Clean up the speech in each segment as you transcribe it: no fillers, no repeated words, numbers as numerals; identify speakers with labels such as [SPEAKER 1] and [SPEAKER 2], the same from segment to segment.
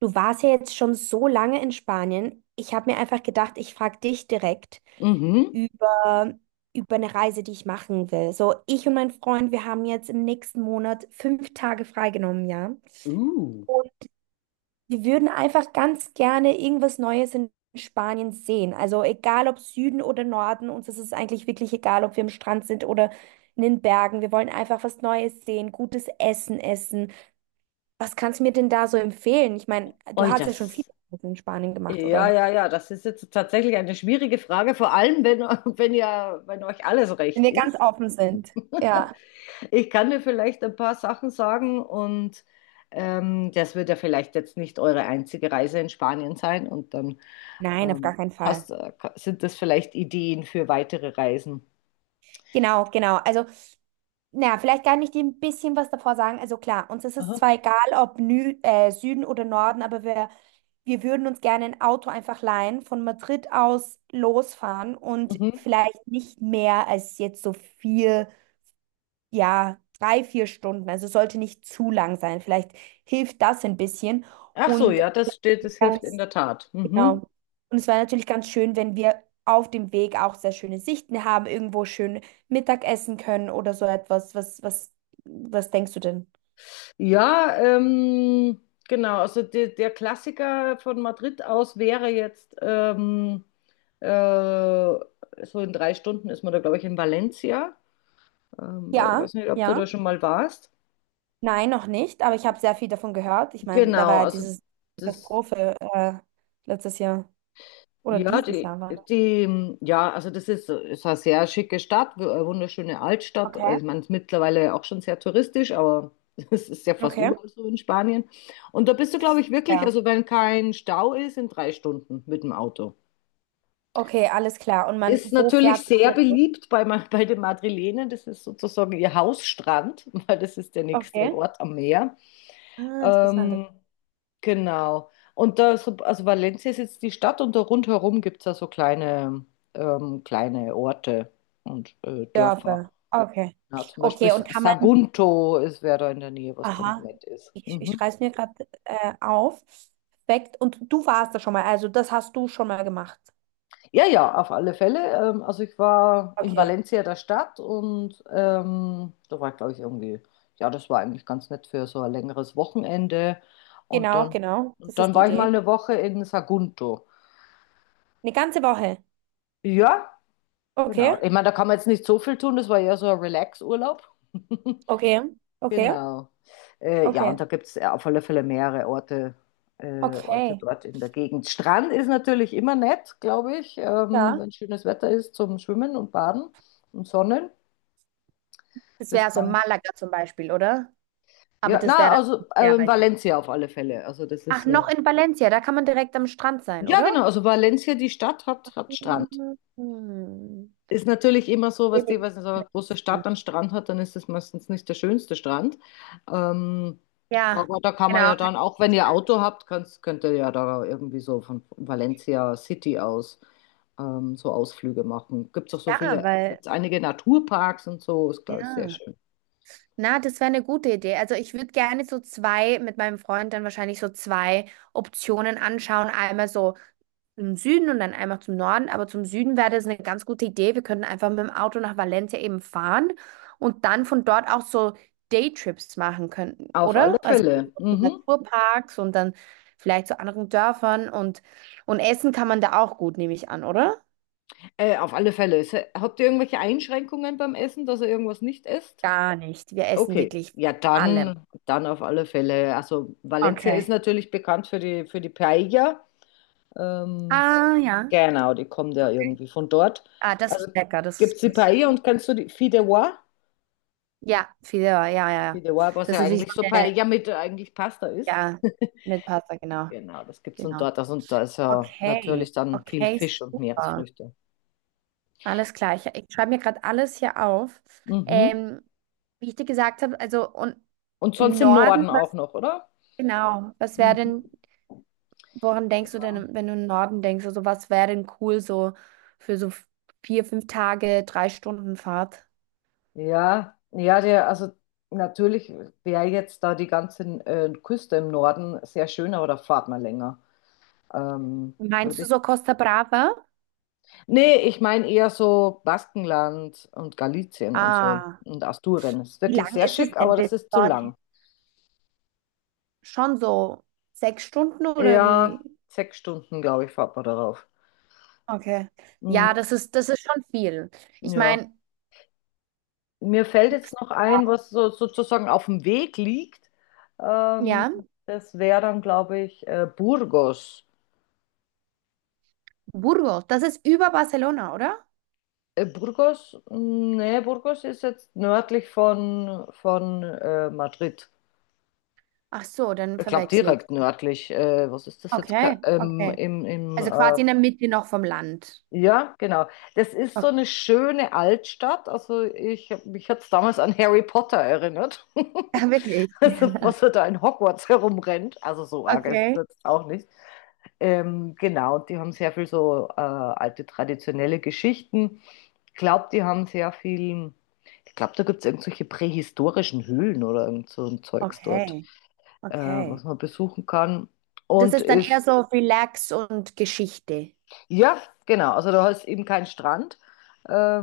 [SPEAKER 1] Du warst ja jetzt schon so lange in Spanien. Ich habe mir einfach gedacht, ich frage dich direkt
[SPEAKER 2] Mhm.
[SPEAKER 1] über, über eine Reise, die ich machen will. So, ich und mein Freund, wir haben jetzt im nächsten Monat 5 Tage freigenommen, ja.
[SPEAKER 2] Uh.
[SPEAKER 1] Und wir würden einfach ganz gerne irgendwas Neues in Spanien sehen. Also egal ob Süden oder Norden, uns ist es eigentlich wirklich egal, ob wir am Strand sind oder in den Bergen. Wir wollen einfach was Neues sehen, gutes Essen essen. Was kannst du mir denn da so empfehlen? Ich meine, du
[SPEAKER 2] Oi,
[SPEAKER 1] hast ja schon viele
[SPEAKER 2] das.
[SPEAKER 1] Reisen in Spanien gemacht,
[SPEAKER 2] Ja,
[SPEAKER 1] oder?
[SPEAKER 2] ja, ja, das ist jetzt tatsächlich eine schwierige Frage, vor allem wenn, wenn ja, wenn euch alles
[SPEAKER 1] Wenn
[SPEAKER 2] recht
[SPEAKER 1] wir ganz
[SPEAKER 2] ist.
[SPEAKER 1] offen sind. Ja.
[SPEAKER 2] Ich kann dir vielleicht ein paar Sachen sagen und das wird ja vielleicht jetzt nicht eure einzige Reise in Spanien sein und dann
[SPEAKER 1] Nein, auf
[SPEAKER 2] ähm,
[SPEAKER 1] gar keinen Fall.
[SPEAKER 2] sind das vielleicht Ideen für weitere Reisen.
[SPEAKER 1] Genau, genau. Also, na, vielleicht kann ich dir ein bisschen was davor sagen. Also klar, uns ist es
[SPEAKER 2] Aha.
[SPEAKER 1] zwar egal, ob Nü Süden oder Norden, aber wir würden uns gerne ein Auto einfach leihen, von Madrid aus losfahren und
[SPEAKER 2] Mhm.
[SPEAKER 1] vielleicht nicht mehr als jetzt so vier, ja, drei, 4 Stunden. Also sollte nicht zu lang sein. Vielleicht hilft das ein bisschen.
[SPEAKER 2] Ach so,
[SPEAKER 1] Und
[SPEAKER 2] ja, das
[SPEAKER 1] dann.
[SPEAKER 2] hilft in der Tat. Mhm.
[SPEAKER 1] Genau. Und es war natürlich ganz schön, wenn wir auf dem Weg auch sehr schöne Sichten haben, irgendwo schön Mittag essen können oder so etwas. Was denkst du denn?
[SPEAKER 2] Ja, genau. Also der Klassiker von Madrid aus wäre jetzt so in 3 Stunden ist man da, glaube ich, in Valencia.
[SPEAKER 1] Ja,
[SPEAKER 2] Weiß nicht, ob du da
[SPEAKER 1] ja.
[SPEAKER 2] schon mal warst.
[SPEAKER 1] Nein, noch nicht, aber ich habe sehr viel davon gehört. Ich meine, da
[SPEAKER 2] Genau,
[SPEAKER 1] war ja
[SPEAKER 2] also
[SPEAKER 1] dieses
[SPEAKER 2] das.
[SPEAKER 1] Katastrophe letztes Jahr oder
[SPEAKER 2] Ja,
[SPEAKER 1] dieses Jahr war das.
[SPEAKER 2] ja, also das ist eine sehr schicke Stadt, eine wunderschöne Altstadt. Also
[SPEAKER 1] Okay.
[SPEAKER 2] ich meine, es ist mittlerweile auch schon sehr touristisch, aber es ist ja fast
[SPEAKER 1] Okay.
[SPEAKER 2] überall so in Spanien. Und da bist du, glaube ich, wirklich,
[SPEAKER 1] Ja.
[SPEAKER 2] also wenn kein Stau ist, in 3 Stunden mit dem Auto.
[SPEAKER 1] Okay, alles klar.
[SPEAKER 2] Ist
[SPEAKER 1] Wo fährt
[SPEAKER 2] natürlich
[SPEAKER 1] man
[SPEAKER 2] sehr
[SPEAKER 1] denn durch?
[SPEAKER 2] beliebt bei den Madrilenen. Das ist sozusagen ihr Hausstrand, weil das ist der nächste
[SPEAKER 1] Okay.
[SPEAKER 2] Ort am Meer.
[SPEAKER 1] Ah, interessante
[SPEAKER 2] Ähm, Genau. Und also Valencia ist jetzt die Stadt und da rundherum gibt es ja so kleine Orte und
[SPEAKER 1] Dörfer.
[SPEAKER 2] Dörfer.
[SPEAKER 1] Okay.
[SPEAKER 2] Ja, zum Beispiel
[SPEAKER 1] Okay, und kann man,
[SPEAKER 2] Sagunto wäre da in der Nähe, was ganz
[SPEAKER 1] aha.
[SPEAKER 2] nett ist.
[SPEAKER 1] Ich
[SPEAKER 2] Mhm.
[SPEAKER 1] schreibe es mir gerade auf. Perfekt. Und du warst da schon mal, also das hast du schon mal gemacht.
[SPEAKER 2] Ja, ja, auf alle Fälle. Also ich war in
[SPEAKER 1] Okay.
[SPEAKER 2] Valencia der Stadt und da war ich, glaube ich, irgendwie, ja, das war eigentlich ganz nett für so ein längeres Wochenende. Und
[SPEAKER 1] Genau,
[SPEAKER 2] dann,
[SPEAKER 1] genau.
[SPEAKER 2] und
[SPEAKER 1] Das
[SPEAKER 2] dann
[SPEAKER 1] ist die
[SPEAKER 2] war ich
[SPEAKER 1] Idee.
[SPEAKER 2] mal eine Woche in Sagunto.
[SPEAKER 1] Eine ganze Woche.
[SPEAKER 2] Ja,
[SPEAKER 1] Okay,
[SPEAKER 2] genau. Ich meine, da kann man jetzt nicht so viel tun, das war ja so ein Relax-Urlaub.
[SPEAKER 1] okay, okay,
[SPEAKER 2] Genau. Ja, und
[SPEAKER 1] okay,
[SPEAKER 2] da gibt es auf alle Fälle mehrere Orte
[SPEAKER 1] okay,
[SPEAKER 2] dort in der Gegend. Strand ist natürlich immer nett, glaube ich,
[SPEAKER 1] ja.
[SPEAKER 2] wenn schönes Wetter ist zum Schwimmen und Baden und Sonnen.
[SPEAKER 1] Das
[SPEAKER 2] Das
[SPEAKER 1] wäre so
[SPEAKER 2] kann ich.
[SPEAKER 1] Malaga zum Beispiel, oder? Aber
[SPEAKER 2] Ja,
[SPEAKER 1] das wäre
[SPEAKER 2] na, also
[SPEAKER 1] dann sehr weit weg.
[SPEAKER 2] Valencia auf alle Fälle. Also das ist
[SPEAKER 1] Ach,
[SPEAKER 2] ja.
[SPEAKER 1] noch in Valencia, da kann man direkt am Strand sein,
[SPEAKER 2] Ja, genau.
[SPEAKER 1] oder?
[SPEAKER 2] Also Valencia, die Stadt, hat Strand.
[SPEAKER 1] Mhm.
[SPEAKER 2] Ist natürlich immer so,
[SPEAKER 1] Billig.
[SPEAKER 2] was so eine große Stadt einen Strand hat, dann ist es meistens nicht der schönste Strand. Ähm,
[SPEAKER 1] Ja,
[SPEAKER 2] aber da kann man
[SPEAKER 1] genau,
[SPEAKER 2] ja
[SPEAKER 1] kann ich
[SPEAKER 2] dann,
[SPEAKER 1] mir
[SPEAKER 2] auch wenn ihr
[SPEAKER 1] vorstellen.
[SPEAKER 2] Auto habt, könnt ihr ja da irgendwie so von Valencia City aus so Ausflüge machen. Gibt es auch so
[SPEAKER 1] Ja,
[SPEAKER 2] viele,
[SPEAKER 1] weil,
[SPEAKER 2] gibt es einige Naturparks und so, ist, glaube ich, sehr
[SPEAKER 1] ja.
[SPEAKER 2] schön.
[SPEAKER 1] Na, das wäre eine gute Idee. Also ich würde gerne so zwei, mit meinem Freund dann wahrscheinlich so zwei Optionen anschauen. Einmal so im Süden und dann einmal zum Norden. Aber zum Süden wäre das eine ganz gute Idee. Wir könnten einfach mit dem Auto nach Valencia eben fahren und dann von dort auch so Daytrips machen könnten,
[SPEAKER 2] Auf alle
[SPEAKER 1] oder? Also
[SPEAKER 2] Fälle.
[SPEAKER 1] in
[SPEAKER 2] Mhm.
[SPEAKER 1] Naturparks und dann vielleicht zu anderen Dörfern und essen kann man da auch gut, nehme ich an, oder?
[SPEAKER 2] Auf alle Fälle. Habt ihr irgendwelche Einschränkungen beim Essen, dass ihr irgendwas nicht esst?
[SPEAKER 1] Gar nicht. Wir essen
[SPEAKER 2] Okay,
[SPEAKER 1] wirklich
[SPEAKER 2] ja,
[SPEAKER 1] allem.
[SPEAKER 2] dann auf alle Fälle. Also Valencia ist
[SPEAKER 1] Okay.
[SPEAKER 2] natürlich bekannt für die Paella. Ähm,
[SPEAKER 1] Ah, ja.
[SPEAKER 2] genau, die kommt ja irgendwie von dort.
[SPEAKER 1] Ah, das ist
[SPEAKER 2] Also
[SPEAKER 1] lecker. Das
[SPEAKER 2] gibt
[SPEAKER 1] ist,
[SPEAKER 2] es die
[SPEAKER 1] das,
[SPEAKER 2] Paella und kannst du die Fideuà?
[SPEAKER 1] ja, Fideuá, ja, ja, ja.
[SPEAKER 2] Fideuà, was
[SPEAKER 1] Das
[SPEAKER 2] ja
[SPEAKER 1] ist wie so
[SPEAKER 2] eigentlich so
[SPEAKER 1] eine,
[SPEAKER 2] Paella mit eigentlich Pasta ist.
[SPEAKER 1] ja, mit Pasta, genau,
[SPEAKER 2] Genau, das gibt es und
[SPEAKER 1] genau.
[SPEAKER 2] dort. Also, und da ist ja
[SPEAKER 1] Okay,
[SPEAKER 2] natürlich dann viel
[SPEAKER 1] okay,
[SPEAKER 2] Fisch und
[SPEAKER 1] super.
[SPEAKER 2] Meeresfrüchte.
[SPEAKER 1] Alles klar. Ich schreibe mir gerade alles hier auf.
[SPEAKER 2] Mhm.
[SPEAKER 1] Ähm, Wie ich dir gesagt habe, also und
[SPEAKER 2] Und
[SPEAKER 1] im
[SPEAKER 2] sonst im
[SPEAKER 1] Norden,
[SPEAKER 2] Norden auch
[SPEAKER 1] was
[SPEAKER 2] noch, oder?
[SPEAKER 1] genau, was wäre denn,
[SPEAKER 2] Mhm.
[SPEAKER 1] woran denkst du denn, wenn du im Norden denkst, also was wäre denn cool so für so vier, fünf Tage, 3 Stunden Fahrt?
[SPEAKER 2] Ja, ja, also natürlich wäre jetzt da die ganze Küste im Norden sehr schön, aber da fahrt man länger. Ähm,
[SPEAKER 1] Meinst
[SPEAKER 2] Würde
[SPEAKER 1] du
[SPEAKER 2] ich.
[SPEAKER 1] so Costa Brava?
[SPEAKER 2] Nee, ich meine eher so Baskenland und Galizien und so
[SPEAKER 1] Ah.
[SPEAKER 2] und Asturien. Ist
[SPEAKER 1] Wie
[SPEAKER 2] wirklich
[SPEAKER 1] lang
[SPEAKER 2] sehr
[SPEAKER 1] ist es
[SPEAKER 2] schick,
[SPEAKER 1] denn
[SPEAKER 2] aber
[SPEAKER 1] bis
[SPEAKER 2] das ist zu
[SPEAKER 1] dorthin?
[SPEAKER 2] lang.
[SPEAKER 1] Schon so 6 Stunden oder
[SPEAKER 2] Ja,
[SPEAKER 1] wie?
[SPEAKER 2] 6 Stunden, glaube ich, fahrt man darauf.
[SPEAKER 1] Okay. Ja,
[SPEAKER 2] Mhm,
[SPEAKER 1] das ist schon viel. Ich
[SPEAKER 2] ja.
[SPEAKER 1] meine,
[SPEAKER 2] Mir fällt jetzt noch ein, was so, sozusagen auf dem Weg liegt. Ähm,
[SPEAKER 1] ja,
[SPEAKER 2] Das wäre dann, glaube ich, Burgos.
[SPEAKER 1] Burgos, das ist über Barcelona, oder?
[SPEAKER 2] Burgos? Nee, Burgos ist jetzt nördlich von Madrid.
[SPEAKER 1] Ach so, dann
[SPEAKER 2] Ich glaube
[SPEAKER 1] verwechsel ich.
[SPEAKER 2] direkt nördlich. Was ist das jetzt? Ka-
[SPEAKER 1] Okay,
[SPEAKER 2] Ähm,
[SPEAKER 1] okay.
[SPEAKER 2] im, im,
[SPEAKER 1] Also
[SPEAKER 2] äh,
[SPEAKER 1] quasi in der Mitte noch vom Land.
[SPEAKER 2] ja, genau. Das ist so
[SPEAKER 1] Okay.
[SPEAKER 2] eine schöne Altstadt. Also mich hat es damals an Harry Potter erinnert.
[SPEAKER 1] Ah, wirklich?
[SPEAKER 2] Also, was er da in Hogwarts herumrennt. Also so arg ist es
[SPEAKER 1] Okay.
[SPEAKER 2] jetzt auch nicht. Genau, und die haben sehr viel so alte traditionelle Geschichten. Ich glaube, die haben sehr viel. Ich glaube, da gibt es irgendwelche prähistorischen Höhlen oder irgend so ein Zeugs dort,
[SPEAKER 1] Okay, okay.
[SPEAKER 2] was man besuchen kann.
[SPEAKER 1] Das
[SPEAKER 2] Und
[SPEAKER 1] ist dann eher
[SPEAKER 2] ist,
[SPEAKER 1] so Relax und Geschichte.
[SPEAKER 2] ja, genau, also da ist eben kein Strand.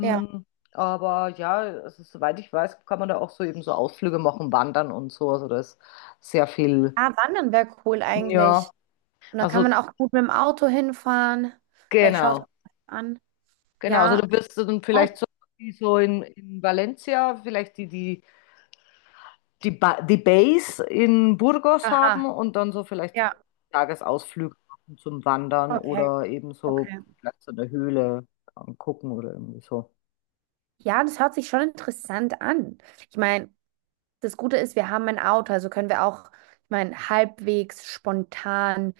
[SPEAKER 1] Ja,
[SPEAKER 2] aber ja, also, soweit ich weiß, kann man da auch so eben so Ausflüge machen, wandern und so. Also da ist sehr viel,
[SPEAKER 1] ja, Wandern wäre cool
[SPEAKER 2] ja,
[SPEAKER 1] eigentlich. Und dann kann man
[SPEAKER 2] also
[SPEAKER 1] auch gut mit dem Auto hinfahren. Vielleicht schaust du
[SPEAKER 2] genau,
[SPEAKER 1] das an.
[SPEAKER 2] genau. Also
[SPEAKER 1] Ja.
[SPEAKER 2] du wirst du dann
[SPEAKER 1] Oh.
[SPEAKER 2] vielleicht so, wie so in Valencia, vielleicht die Base in Burgos haben
[SPEAKER 1] Aha.
[SPEAKER 2] und dann so vielleicht
[SPEAKER 1] Ja.
[SPEAKER 2] Tagesausflüge machen zum Wandern
[SPEAKER 1] Okay.
[SPEAKER 2] oder eben so
[SPEAKER 1] Okay.
[SPEAKER 2] Platz in der Höhle angucken oder irgendwie so.
[SPEAKER 1] Ja, das hört sich schon interessant an. Ich meine, das Gute ist, wir haben ein Auto, also können wir auch, ich meine, halbwegs spontan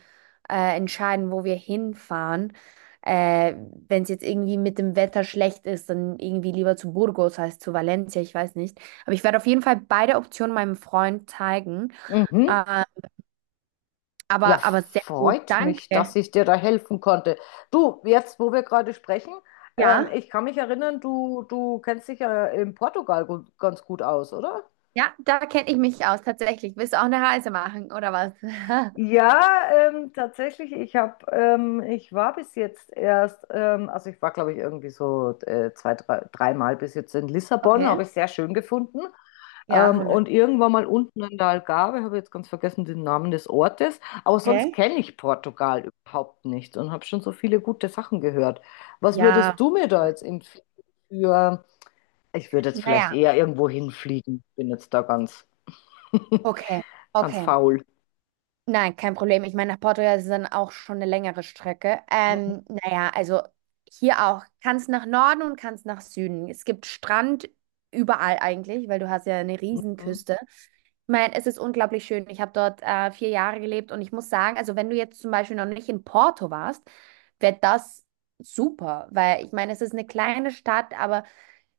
[SPEAKER 1] entscheiden, wo wir hinfahren. Äh, Wenn es jetzt irgendwie mit dem Wetter schlecht ist, dann irgendwie lieber zu Burgos als zu Valencia, ich weiß nicht. Aber ich werde auf jeden Fall beide Optionen meinem Freund zeigen.
[SPEAKER 2] Mhm.
[SPEAKER 1] Ähm,
[SPEAKER 2] Ja,
[SPEAKER 1] aber sehr gut,
[SPEAKER 2] freut mich, dass
[SPEAKER 1] danke.
[SPEAKER 2] ich dir da helfen konnte. Du, jetzt, wo wir gerade sprechen,
[SPEAKER 1] Ja,
[SPEAKER 2] ich kann mich erinnern, du kennst dich ja in Portugal ganz gut aus, oder?
[SPEAKER 1] ja, da kenne ich mich aus, tatsächlich. Willst du auch eine Reise machen, oder was?
[SPEAKER 2] Ja, tatsächlich, ich war bis jetzt erst, also ich war, glaube ich, irgendwie so zwei, drei, dreimal bis jetzt in Lissabon,
[SPEAKER 1] Okay.
[SPEAKER 2] habe ich sehr schön gefunden.
[SPEAKER 1] Ja, wunderschön.
[SPEAKER 2] Und irgendwann mal unten in der Algarve, habe ich jetzt ganz vergessen den Namen des Ortes, aber sonst
[SPEAKER 1] Okay.
[SPEAKER 2] kenne ich Portugal überhaupt nicht und habe schon so viele gute Sachen gehört. Was
[SPEAKER 1] Ja,
[SPEAKER 2] würdest du
[SPEAKER 1] wie
[SPEAKER 2] mir da
[SPEAKER 1] gesagt,
[SPEAKER 2] jetzt empfehlen für, ich würde jetzt vielleicht
[SPEAKER 1] naja,
[SPEAKER 2] eher irgendwo hinfliegen, bin jetzt da ganz,
[SPEAKER 1] okay,
[SPEAKER 2] ganz
[SPEAKER 1] okay.
[SPEAKER 2] faul.
[SPEAKER 1] Nein, kein Problem. Ich meine, nach Portugal ist es dann auch schon eine längere Strecke. Naja, also hier auch. Kannst nach Norden und kannst nach Süden. Es gibt Strand überall eigentlich, weil du hast ja eine Riesenküste. Ich meine, es ist unglaublich schön. Ich habe dort 4 Jahre gelebt und ich muss sagen, also wenn du jetzt zum Beispiel noch nicht in Porto warst, wäre das super, weil ich meine, es ist eine kleine Stadt, aber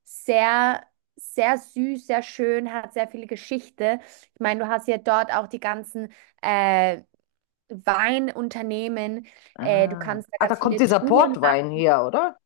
[SPEAKER 1] sehr, sehr süß, sehr schön, hat sehr viel Geschichte. Ich meine, du hast ja dort auch die ganzen äh, Weinunternehmen. Du
[SPEAKER 2] Ah.
[SPEAKER 1] kannst da
[SPEAKER 2] Ah, da
[SPEAKER 1] ganz
[SPEAKER 2] kommt
[SPEAKER 1] viele
[SPEAKER 2] dieser
[SPEAKER 1] Touren.
[SPEAKER 2] Portwein her, oder?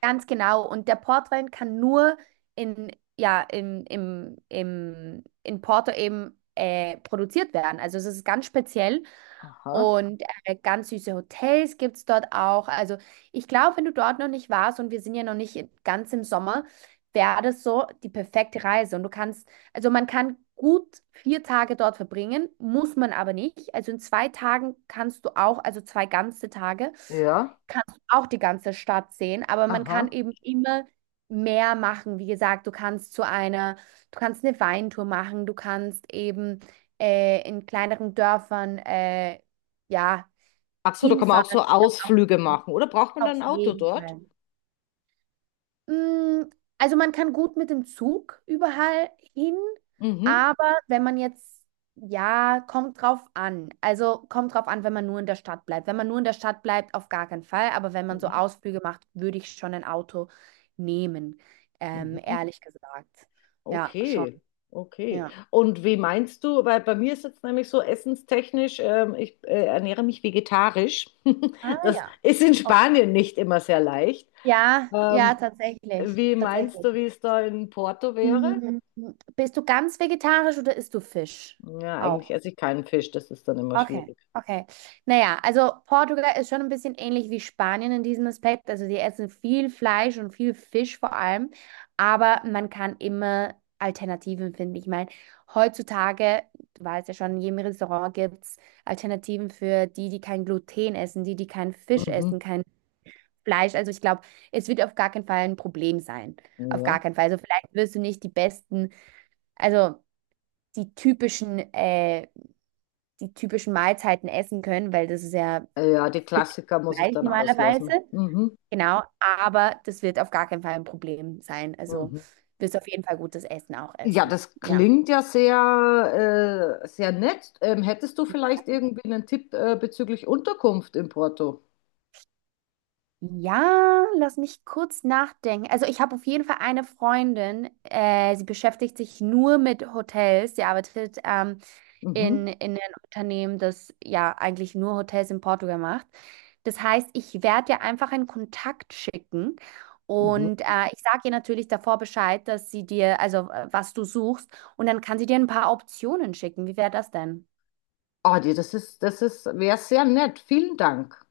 [SPEAKER 1] Ganz genau. Und der Portwein kann nur in, ja, in, im, im, in Porto eben produziert werden. Also es ist ganz speziell.
[SPEAKER 2] Aha.
[SPEAKER 1] Und ganz süße Hotels gibt es dort auch. Also ich glaube, wenn du dort noch nicht warst und wir sind ja noch nicht ganz im Sommer, wäre das so die perfekte Reise. Und du kannst, also man kann gut 4 Tage dort verbringen, muss man aber nicht. Also in 2 Tagen kannst du auch, also 2 ganze Tage
[SPEAKER 2] Ja.
[SPEAKER 1] kannst du auch die ganze Stadt sehen, aber man kann
[SPEAKER 2] Aha.
[SPEAKER 1] eben immer mehr machen. Wie gesagt, du kannst eine Weintour machen, du kannst eben in kleineren Dörfern, ja,
[SPEAKER 2] Ach so, da kann man auch so Ausflüge machen, oder? Braucht man dann
[SPEAKER 1] auf
[SPEAKER 2] ein
[SPEAKER 1] auf
[SPEAKER 2] Auto
[SPEAKER 1] jeden
[SPEAKER 2] dort?
[SPEAKER 1] Fall. Mm, Also man kann gut mit dem Zug überall hin,
[SPEAKER 2] Mhm.
[SPEAKER 1] aber wenn man jetzt, ja, kommt drauf an. Also kommt drauf an, wenn man nur in der Stadt bleibt. Wenn man nur in der Stadt bleibt, auf gar keinen Fall. Aber wenn man so
[SPEAKER 2] Mhm.
[SPEAKER 1] Ausflüge macht, würde ich schon ein Auto nehmen,
[SPEAKER 2] Mhm.
[SPEAKER 1] ehrlich gesagt. Ja, schon.
[SPEAKER 2] Okay. Okay.
[SPEAKER 1] Ja.
[SPEAKER 2] Und wie meinst du, weil bei mir ist jetzt nämlich so essenstechnisch, ich ernähre mich vegetarisch.
[SPEAKER 1] Ah
[SPEAKER 2] Das
[SPEAKER 1] ja.
[SPEAKER 2] ist in
[SPEAKER 1] Okay.
[SPEAKER 2] Spanien nicht immer sehr leicht.
[SPEAKER 1] Ja, ja,
[SPEAKER 2] Ähm,
[SPEAKER 1] tatsächlich.
[SPEAKER 2] Wie meinst
[SPEAKER 1] Tatsächlich.
[SPEAKER 2] du, wie es da in Porto wäre?
[SPEAKER 1] Mm, Bist du ganz vegetarisch oder isst du Fisch?
[SPEAKER 2] Ja, eigentlich
[SPEAKER 1] Auch.
[SPEAKER 2] esse ich keinen Fisch, das ist dann immer
[SPEAKER 1] Okay,
[SPEAKER 2] schwierig.
[SPEAKER 1] okay. Naja, also Portugal ist schon ein bisschen ähnlich wie Spanien in diesem Aspekt. Also sie essen viel Fleisch und viel Fisch vor allem, aber man kann immer Alternativen finden. Ich meine, heutzutage, du weißt ja schon, in jedem Restaurant gibt es Alternativen für die, die kein Gluten essen, die, die keinen Fisch essen,
[SPEAKER 2] Mhm.
[SPEAKER 1] kein Fleisch. Also ich glaube, es wird auf gar keinen Fall ein Problem sein. Auf gar
[SPEAKER 2] Ja.
[SPEAKER 1] keinen Fall. Also vielleicht wirst du nicht die besten, also die typischen äh, die typischen Mahlzeiten essen können, weil das ist ja
[SPEAKER 2] Ja, die
[SPEAKER 1] Fisch
[SPEAKER 2] Klassiker muss ich
[SPEAKER 1] gleich
[SPEAKER 2] dann
[SPEAKER 1] normalerweise.
[SPEAKER 2] auslassen. Mhm.
[SPEAKER 1] Genau, aber das wird auf gar keinen Fall ein Problem sein. Also
[SPEAKER 2] Mhm.
[SPEAKER 1] wirst auf jeden Fall gutes Essen auch
[SPEAKER 2] Ja,
[SPEAKER 1] essen.
[SPEAKER 2] das
[SPEAKER 1] Ja.
[SPEAKER 2] klingt ja sehr nett. Hättest du vielleicht irgendwie einen Tipp bezüglich Unterkunft in Porto?
[SPEAKER 1] Ja, lass mich kurz nachdenken. Also ich habe auf jeden Fall eine Freundin, sie beschäftigt sich nur mit Hotels. Sie arbeitet in,
[SPEAKER 2] Mhm.
[SPEAKER 1] in ein Unternehmen, das ja eigentlich nur Hotels in Portugal macht. Das heißt, ich werde dir einfach einen Kontakt schicken und
[SPEAKER 2] Mhm.
[SPEAKER 1] ich sage ihr natürlich davor Bescheid, dass sie dir, also was du suchst, und dann kann sie dir ein paar Optionen schicken. Wie wäre das denn?
[SPEAKER 2] Ah, die, das ist, wäre sehr nett. Vielen Dank.